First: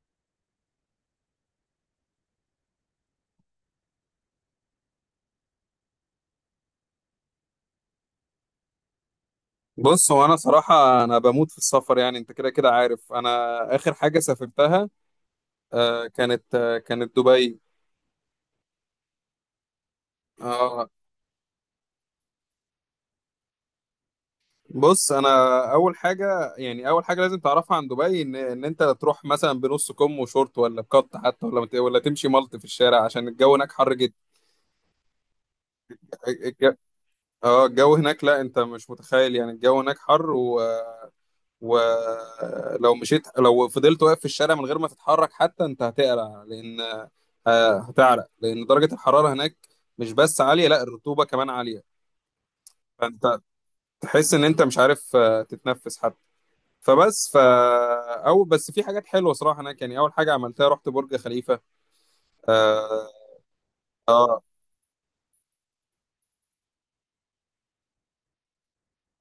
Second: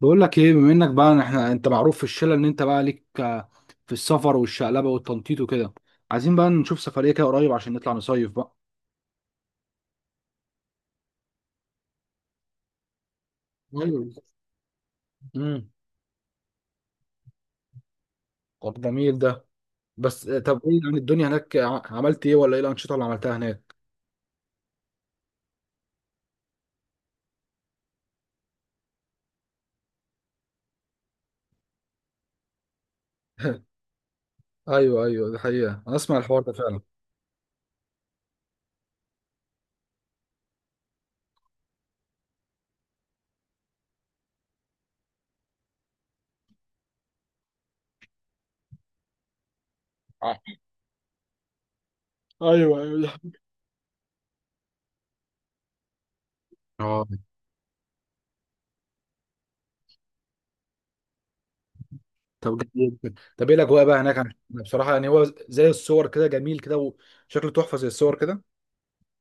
بقول لك ايه، بما انك بقى احنا انت معروف في الشله ان انت بقى ليك في السفر والشقلبه والتنطيط وكده. عايزين بقى نشوف سفريه كده قريب عشان نطلع نصيف بقى. بص، هو انا صراحه انا بموت في السفر. يعني انت كده كده عارف انا. اخر ايوه. حاجه سافرتها امم كانت كانت دبي. طب جميل ده. بس طب ايه آه، يعني الدنيا هناك عملت ايه، ولا ايه الانشطه اللي عملتها هناك؟ بص انا، اول حاجه، يعني اول حاجه لازم تعرفها عن دبي، ان انت تروح مثلا بنص كم وشورت، ولا بقط حتى، ولا ولا تمشي ملط في الشارع، عشان الجو هناك حر جدا. ايوه، ايوه، دي حقيقه انا اسمع الحوار ده الج- فعلا. اه الجو هناك، لا انت مش متخيل. يعني الجو هناك حر، ولو مشيت، لو فضلت واقف في الشارع من غير ما تتحرك حتى، انت هتقلع، لان هتعرق، لان درجة الحرارة هناك مش بس عالية، لا الرطوبة كمان عالية. ايوه، ايوه، دي حقيقة. فانت تحس ان انت مش عارف تتنفس حتى. اه. فبس ف او بس في حاجات حلوه صراحه هناك. يعني اول حاجه عملتها رحت برج خليفه. طب جميل جدا. طب ايه الاجواء بقى هناك؟ انا اه بصراحه يعني هو زي الصور كده جميل كده. وشكله تحفه زي الصور كده.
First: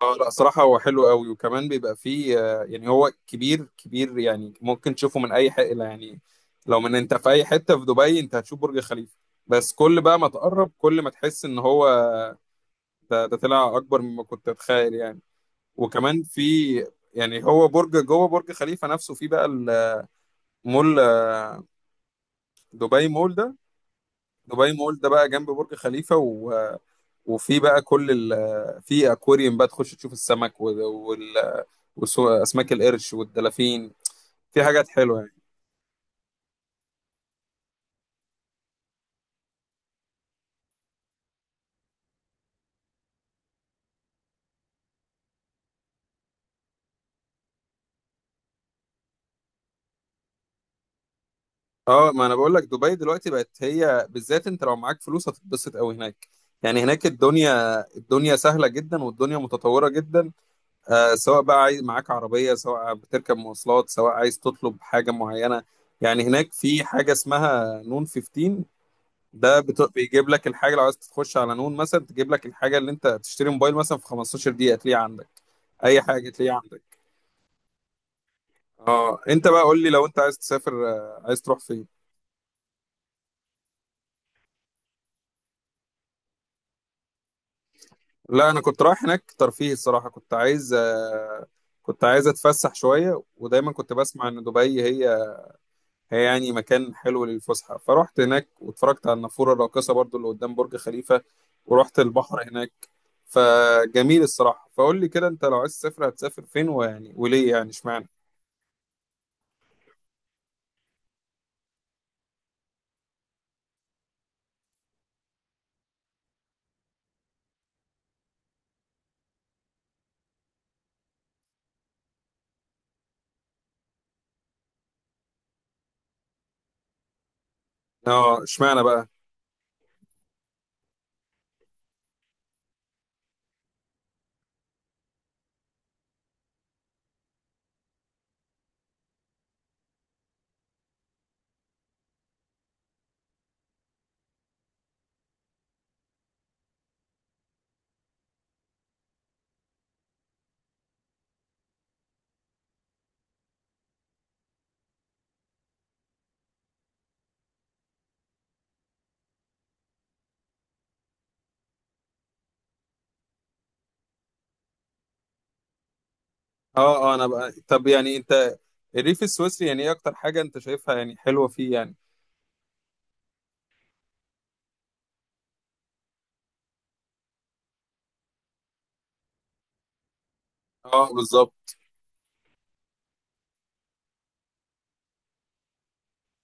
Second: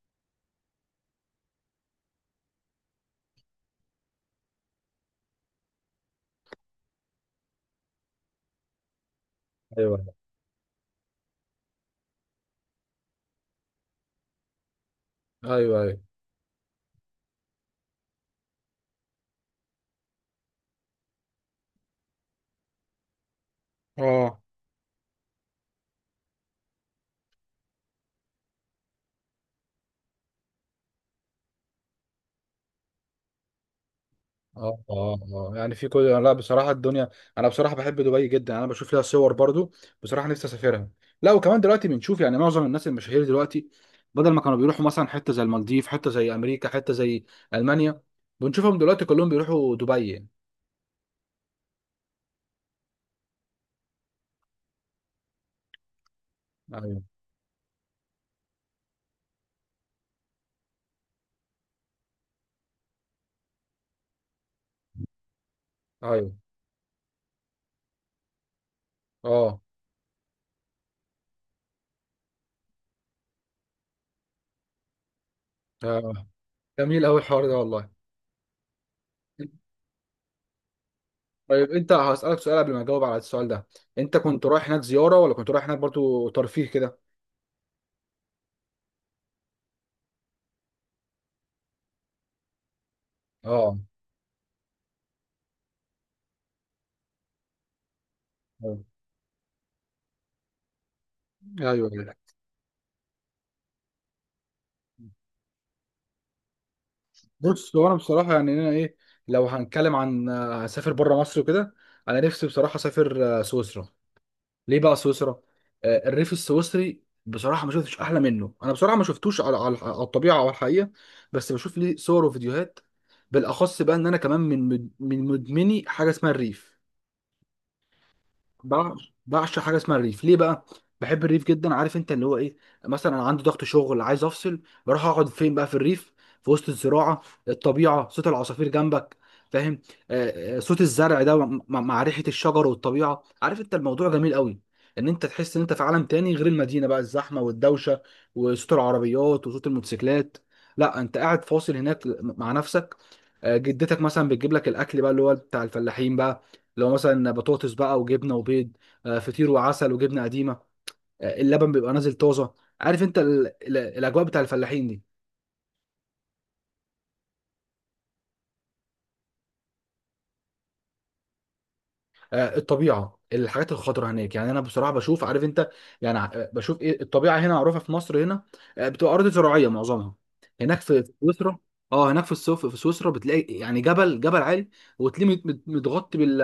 اه، لا صراحة هو حلو قوي، وكمان بيبقى فيه يعني هو كبير كبير. يعني ممكن تشوفه من أي، حقيقة يعني، لو من أنت في أي حتة في دبي أنت هتشوف برج خليفة. بس كل ايوه، بقى ما تقرب، كل ما تحس إن هو ده طلع أكبر مما كنت أتخيل يعني. ايوه، ايوه. وكمان في، يعني هو برج، جوه برج خليفة نفسه في بقى المول، دبي مول ده. اه، دبي مول ده بقى جنب برج خليفة و... وفي بقى كل ال... في أكواريوم بقى تخش تشوف السمك، وال... وال... أسماك القرش والدلافين. في اه، حاجات اه، حلوه يعني. اه، يعني في كل، لا بصراحه الدنيا. انا بصراحه بحب دبي جدا. انا بشوف لها صور برضو. بصراحه نفسي اسافرها. لا، وكمان دلوقتي بنشوف يعني معظم الناس المشاهير دلوقتي بدل ما كانوا بيروحوا مثلا حته زي المالديف، حته زي امريكا، حته زي المانيا، بنشوفهم دلوقتي كلهم بيروحوا دبي يعني. اه، ما انا بقول لك، دبي دلوقتي بقت هي بالذات، انت لو معاك فلوس هتتبسط قوي هناك. يعني ايوه، هناك الدنيا، الدنيا سهله جدا، والدنيا متطوره جدا. آه، سواء بقى عايز معاك عربيه، سواء بتركب مواصلات، سواء عايز تطلب حاجه معينه. يعني ايوه، هناك في حاجه اسمها نون 15. اه، بيجيب لك الحاجه. لو عايز تخش على نون مثلا، تجيب لك الحاجه اللي انت تشتري، موبايل مثلا، في 15 دقيقه تلاقيها عندك. اي آه. حاجه تلاقيها عندك. جميل قوي الحوار ده والله. اه، انت بقى قول لي، لو انت عايز تسافر عايز تروح طيب فين؟ انت هسألك سؤال قبل ما اجاوب على السؤال ده. انت كنت رايح هناك زياره ولا كنت رايح هناك برضو ترفيه كده؟ لا انا كنت رايح هناك ترفيه الصراحه. كنت عايز كنت عايز اتفسح شويه. ودايما اه، كنت بسمع ان دبي هي، يعني مكان حلو للفسحه. فروحت هناك واتفرجت على النافوره الراقصه برضو اللي قدام برج خليفه، ايوه، ورحت ايوه. البحر هناك. فجميل الصراحه. فقول لي كده، انت لو عايز تسافر هتسافر فين؟ ويعني وليه؟ يعني بص هو انا اشمعنى؟ بصراحه يعني انا ايه، لو هنتكلم عن هسافر بره مصر وكده. انا نفسي بصراحه اسافر سويسرا. ليه بقى سويسرا؟ الريف السويسري بصراحه ما شفتش احلى منه. انا بصراحه ما شفتوش على الطبيعه او الحقيقه. بس بشوف ليه صور وفيديوهات. بالاخص بقى ان انا كمان من مدمني حاجه اسمها الريف. اه، اشمعنى بع- بقى؟ بعشق حاجه اسمها الريف. ليه بقى؟ بحب الريف جدا، عارف انت اللي هو ايه. مثلا انا عندي ضغط شغل عايز افصل. بروح اقعد فين بقى؟ في الريف، في وسط الزراعه، الطبيعه، صوت العصافير جنبك. فاهم؟ صوت الزرع ده، مع ريحه الشجر والطبيعه. عارف انت الموضوع جميل قوي، ان انت تحس ان انت في عالم تاني غير المدينه بقى، الزحمه والدوشه وصوت العربيات وصوت الموتوسيكلات. لا، انت قاعد فاصل هناك مع نفسك. جدتك مثلا بتجيب لك الاكل بقى، اللي هو بتاع الفلاحين بقى. لو مثلا بطاطس بقى وجبنه وبيض، فطير وعسل وجبنه قديمه. اللبن بيبقى نازل طازه. عارف انت الاجواء بتاع الفلاحين دي. اه اه، انا بقى، طب يعني انت الريف السويسري، يعني ايه اكتر حاجه انت شايفها يعني حلوه فيه يعني؟ الطبيعه، الحاجات الخضراء هناك يعني انا بصراحه بشوف. عارف انت، يعني بشوف ايه. الطبيعه هنا معروفه في مصر هنا، بتبقى ارض زراعيه معظمها. هناك في اه سويسرا. بالظبط. اه، هناك في السوف في سويسرا بتلاقي يعني جبل جبل عالي، وتلاقيه متغطي بال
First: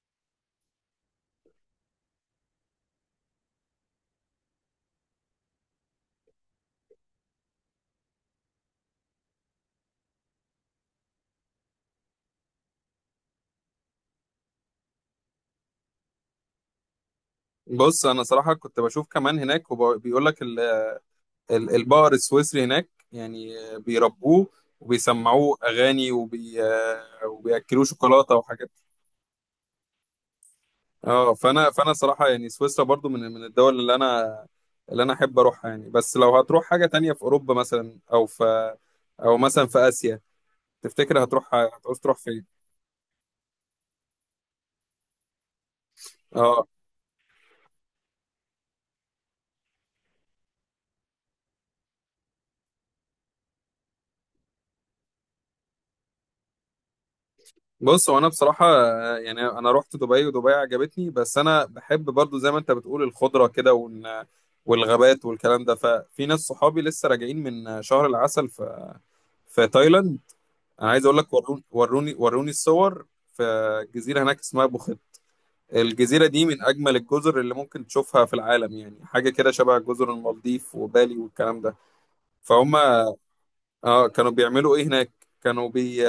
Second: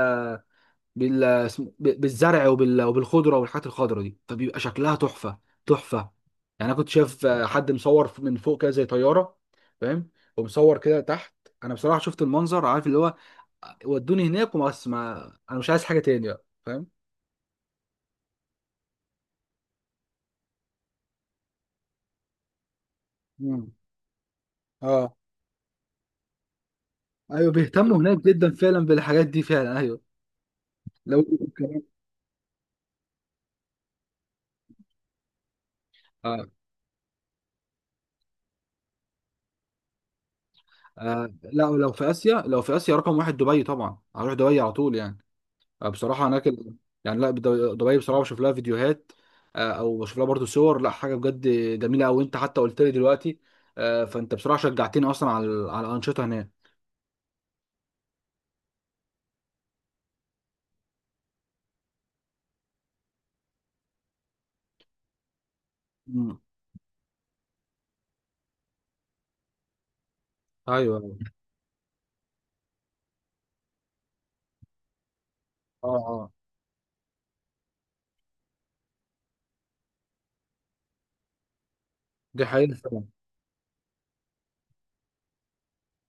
بال... اسم- ب- بالزرع وبالخضره والحاجات الخضره دي فبيبقى شكلها تحفه. تحفه. يعني انا كنت شايف حد مصور من فوق كده زي طياره. فاهم؟ ومصور كده تحت. انا بصراحه شفت المنظر، عارف اللي هو، ودوني هناك وبس، ما انا مش عايز حاجه تاني بقى، فاهم؟ بص انا صراحه كنت بشوف كمان هناك، وبيقول لك البقر السويسري هناك يعني مم. بيربوه اه. وبيسمعوه اغاني، ايوه، وبياكلوه بيهتموا هناك شوكولاته جدا وحاجات. فعلا بالحاجات دي فعلا ايوه. لو اه، فانا كمان. فانا صراحه يعني سويسرا برضو من الدول اللي انا، احب اروحها يعني. بس لو آه. هتروح حاجه تانية، في اوروبا مثلا، او في، او مثلا في اسيا، تفتكر آه. هتروح، لا، ولو هتعوز في تروح اسيا، فين؟ لو في اسيا رقم واحد دبي طبعا، هروح دبي على طول يعني. بصراحه هناك اه. يعني لا، دبي بصراحه بشوف لها فيديوهات. او بشوف لها برضو صور، لا حاجه بجد جميله قوي. انت حتى قلت لي دلوقتي فانت بصراحه شجعتني اصلا على الانشطه هناك. بص، هو انا بصراحه يعني انا رحت دبي ودبي عجبتني. بس انا بحب برضو، زي ما انت بتقول، الخضره كده والغابات والكلام ده. ففي مم. ناس صحابي لسه راجعين من شهر العسل في، في تايلاند. انا ايوه، عايز ايوه، اقول لك، وروني وروني وروني الصور. في جزيره هناك اسمها بوخيت. اه، الجزيره اه، دي من اجمل الجزر اللي ممكن تشوفها في العالم يعني. حاجه كده شبه جزر المالديف وبالي والكلام ده. دي حقيقه فهم. فعلا. اه، كانوا بيعملوا ايه هناك؟ كانوا بي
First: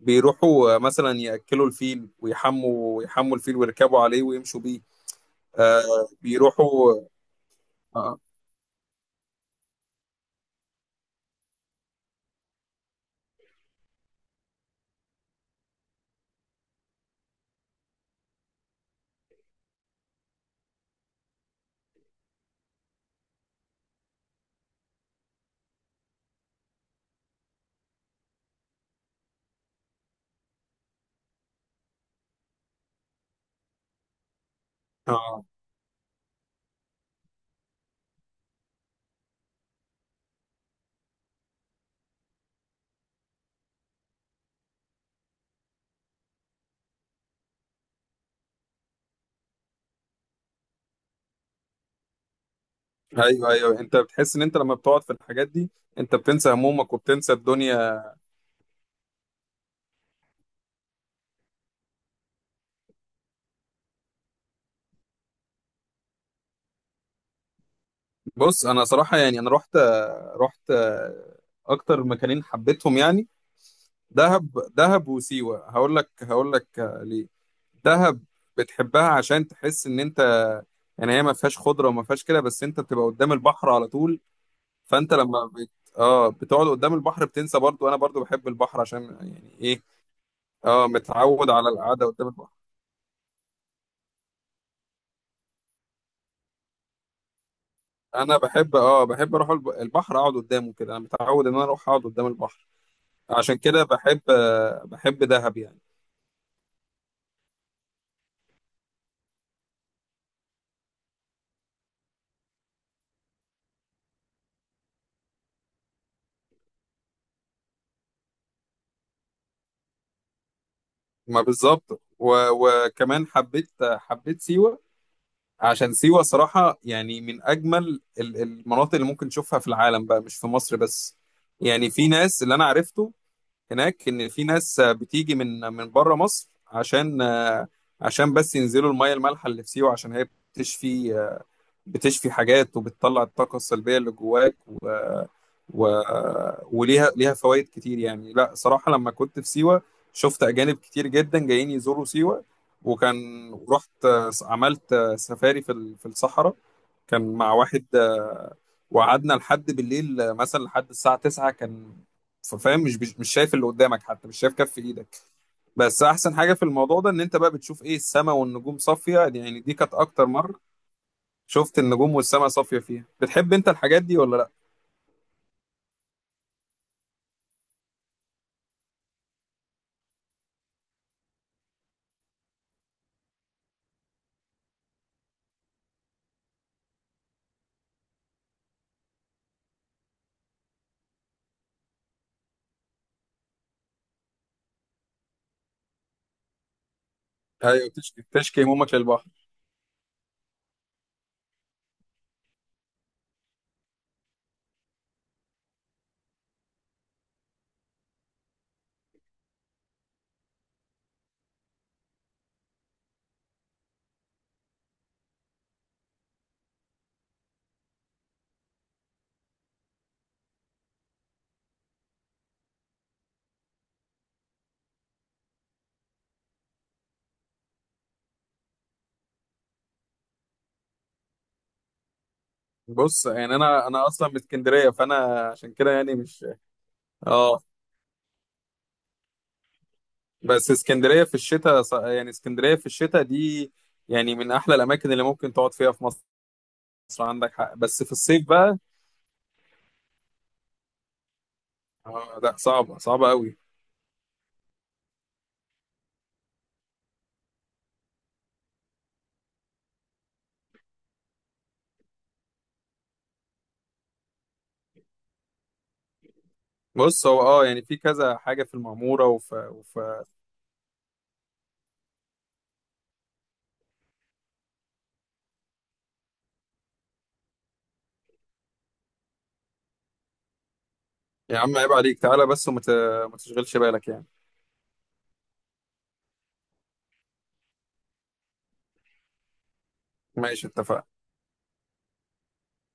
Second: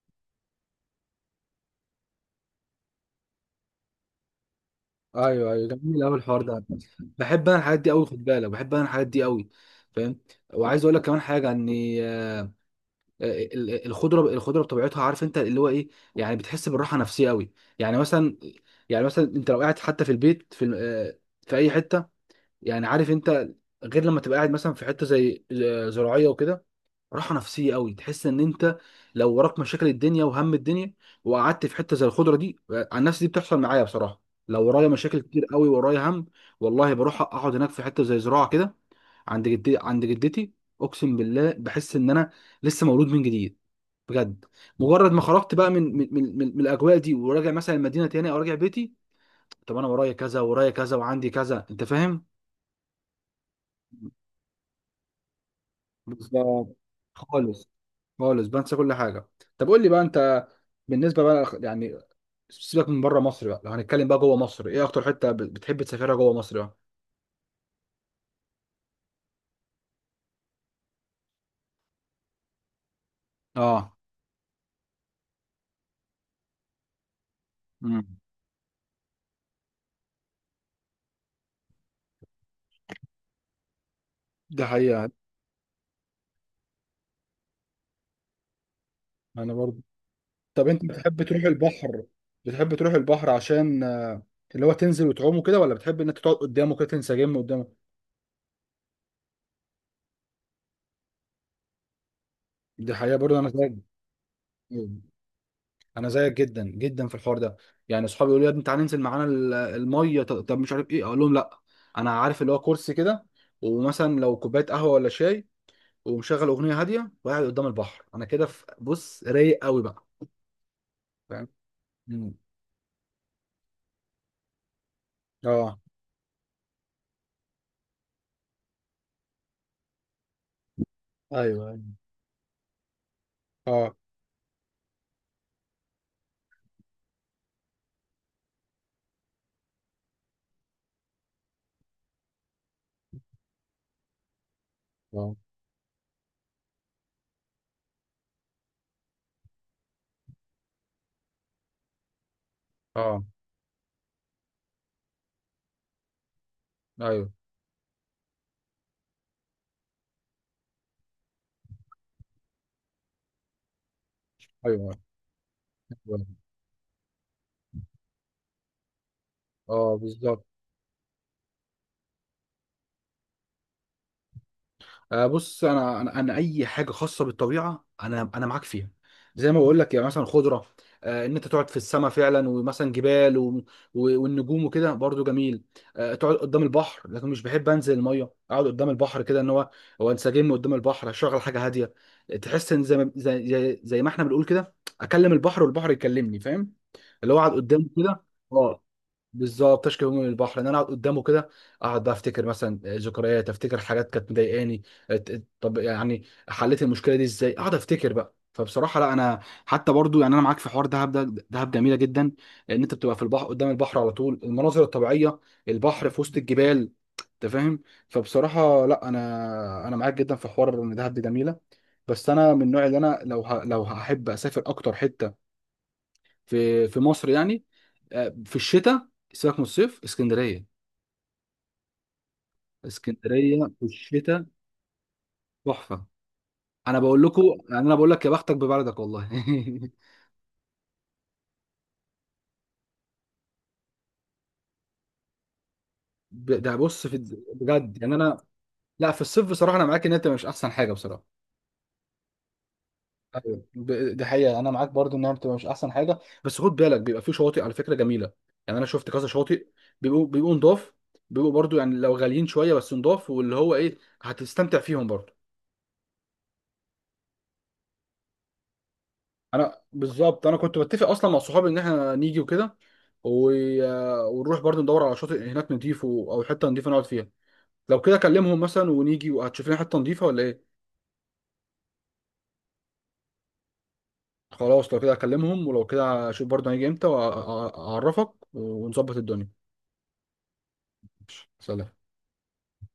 بيروحوا مثلا يأكلوا الفيل، ويحموا الفيل ويركبوا عليه ويمشوا بيه. ايوه، ايوه، جميل آه قوي الحوار ده. بيروحوا بحب انا الحاجات دي قوي، آه. خد بالك، بحب انا الحاجات دي قوي. فاهم؟ وعايز اقول لك كمان حاجه اني الخضره الخضره بطبيعتها، عارف انت اللي هو ايه. يعني بتحس بالراحه نفسيه قوي. يعني مثلا، يعني مثلا انت لو قاعد حتى في البيت في ال- آه، في اي حته، يعني عارف انت، غير لما تبقى قاعد مثلا في حته زي زراعيه وكده، راحه نفسيه قوي. تحس ان انت لو وراك مشاكل الدنيا وهم الدنيا، وقعدت في حته زي الخضره دي، عن نفسي دي بتحصل معايا بصراحه. لو ورايا مشاكل آه كتير قوي، ورايا هم، والله بروح اقعد هناك في حته زي زراعه كده، عند جدتي، عند جدتي. اقسم بالله بحس ان انا لسه مولود من جديد. بجد. مجرد ما خرجت بقى من الاجواء دي وراجع مثلا المدينه تاني او راجع بيتي، طب انا ورايا كذا، ورايا كذا، وعندي كذا، انت فاهم؟ ايوه ايوه، انت بتحس ان انت لما بتقعد في الحاجات دي، انت بتنسى بالظبط. همومك وبتنسى خالص. الدنيا. خالص بنسى كل حاجه. طب قول لي بقى انت، بالنسبه بقى يعني، سيبك من بره مصر بقى، لو هنتكلم بقى جوه مصر، ايه اكتر حته بتحب تسافرها جوه مصر بقى؟ بص انا صراحة، يعني انا رحت اكتر مكانين حبيتهم يعني، اه. دهب. دهب وسيوة. هقول لك، ليه. امم دهب بتحبها عشان تحس ان انت، يعني هي ما فيهاش خضره وما فيهاش كده، بس انت بتبقى قدام البحر على طول. ده حقيقه. فانت لما بت... اه، بتقعد قدام البحر بتنسى. برضو انا برضو بحب البحر عشان انا يعني ايه. برضو. طب انت اه، بتحب تروح متعود على البحر؟ القعده قدام البحر. بتحب تروح البحر عشان اللي هو تنزل وتعوم كده، ولا بتحب انك تقعد قدامه كده تنسجم قدامه؟ انا بحب، اه، بحب اروح البحر، اقعد قدامه كده. انا متعود ان انا اروح اقعد قدام البحر. دي حقيقة برضه، انا عشان زيك. كده بحب آه، بحب دهب يعني. انا زيك جدا جدا في الحوار ده. يعني اصحابي يقولوا لي يا ابني تعالى ننزل معانا الميه، طب مش عارف ايه، اقول لهم لا. انا عارف اللي هو كرسي كده، ومثلا لو كوبايه قهوه ولا شاي، ومشغل اغنيه هاديه وقاعد قدام البحر، انا كده بص رايق قوي بقى. ما فاهم؟ بالظبط. مم. و... وكمان حبيت، سيوه. اه، عشان سيوه صراحه يعني، من اجمل المناطق اللي ممكن تشوفها في العالم بقى، مش في مصر بس. ايوه، ايوه، يعني في ناس اللي انا عرفته اه، هناك، ان في ناس بتيجي من بره مصر، عشان بس ينزلوا الميه المالحه اللي في سيوه، عشان هي بتشفي. حاجات، وبتطلع الطاقه السلبيه اللي جواك، و اه، و وليها، فوائد كتير يعني. لا صراحه، لما كنت في سيوه شفت اجانب كتير جدا جايين يزوروا سيوه. وكان، اه، رحت عملت سفاري في في الصحراء. ايوه، كان مع واحد، وقعدنا لحد بالليل، مثلا لحد الساعة 9 كان. فاهم، مش شايف اللي قدامك، حتى مش شايف كف ايوه، ايدك. بس أيوة. احسن حاجة في الموضوع ده، ان انت بقى بتشوف ايه السماء والنجوم صافية. يعني دي كانت اه، اكتر بالظبط. مرة شفت النجوم والسماء صافية فيها. بتحب انت الحاجات دي ولا لا؟ بص انا اي حاجه خاصه بالطبيعه انا معاك فيها. زي ما بقول لك يعني مثلا خضره، ان انت تقعد في السماء فعلا ومثلا جبال والنجوم وكده برضو جميل. تقعد قدام البحر، لكن مش بحب انزل الميه، اقعد قدام البحر كده، ان هو، هو انسجم قدام البحر، اشغل حاجه هاديه، تحس ان زي ما احنا بنقول كده، اكلم البحر والبحر يكلمني، فاهم؟ اللي هو اقعد قدامه ايوه، تشكي كده. اه، همومك للبحر. بالظبط. تشكي من البحر ان انا اقعد قدامه كده. اقعد بقى افتكر مثلا ذكريات، افتكر حاجات كانت مضايقاني. ات- طب يعني حليت المشكله دي ازاي، اقعد افتكر بقى، فبصراحه لا، انا حتى برضو يعني انا معاك في حوار دهب ده، دهب جميله جدا، ان انت بتبقى في البحر، قدام البحر على طول، المناظر الطبيعيه، البحر في وسط الجبال. انت فاهم؟ فبصراحه لا، انا معاك جدا في حوار ان دهب دي جميله. بس انا من النوع اللي انا لو هحب اسافر اكتر حته في مصر يعني، في الشتاء سيبك من الصيف، اسكندريه، بص، يعني اسكندريه في انا اصلا من الشتاء. اسكندرية، فانا عشان كده تحفه. يعني مش. انا بقول لكم، اه. يعني انا بقول لك يا بختك ببلدك والله. بس اسكندرية في الشتاء، يعني اسكندرية في الشتاء دي، يعني من احلى الاماكن اللي ممكن تقعد فيها في مصر. ده بص في، مصر عندك حق، بجد بس في يعني انا، الصيف بقى، لا في الصيف بصراحه انا معاك ان انت مش احسن حاجه بصراحه. اه لا صعبة صعبة قوي. أيوة. ده حقيقه، انا معاك برضو انها بتبقى مش احسن حاجه. بس خد بالك، بيبقى في شواطئ على فكره جميله. يعني انا شفت كذا شواطئ، بيبقوا نضاف، بيبقوا برضو يعني لو غاليين شويه بس نضاف، واللي هو ايه، هتستمتع فيهم برضو. بص، هو اه يعني في كذا حاجة في المعمورة وف... انا وف... بالظبط، انا كنت بتفق اصلا مع صحابي ان احنا نيجي وكده و... ونروح برضه ندور على شاطئ هناك نضيف او حته نضيفه نقعد فيها. لو كده اكلمهم مثلا ونيجي وهتشوف لنا حته نضيفه ولا ايه؟ يا عم، عيب عليك، تعالى بس، وما ت... ما تشغلش بالك يعني. خلاص، لو كده اكلمهم ولو كده اشوف برضه هنيجي امتى واعرفك ونظبط الدنيا. ماشي، اتفقنا. سلام.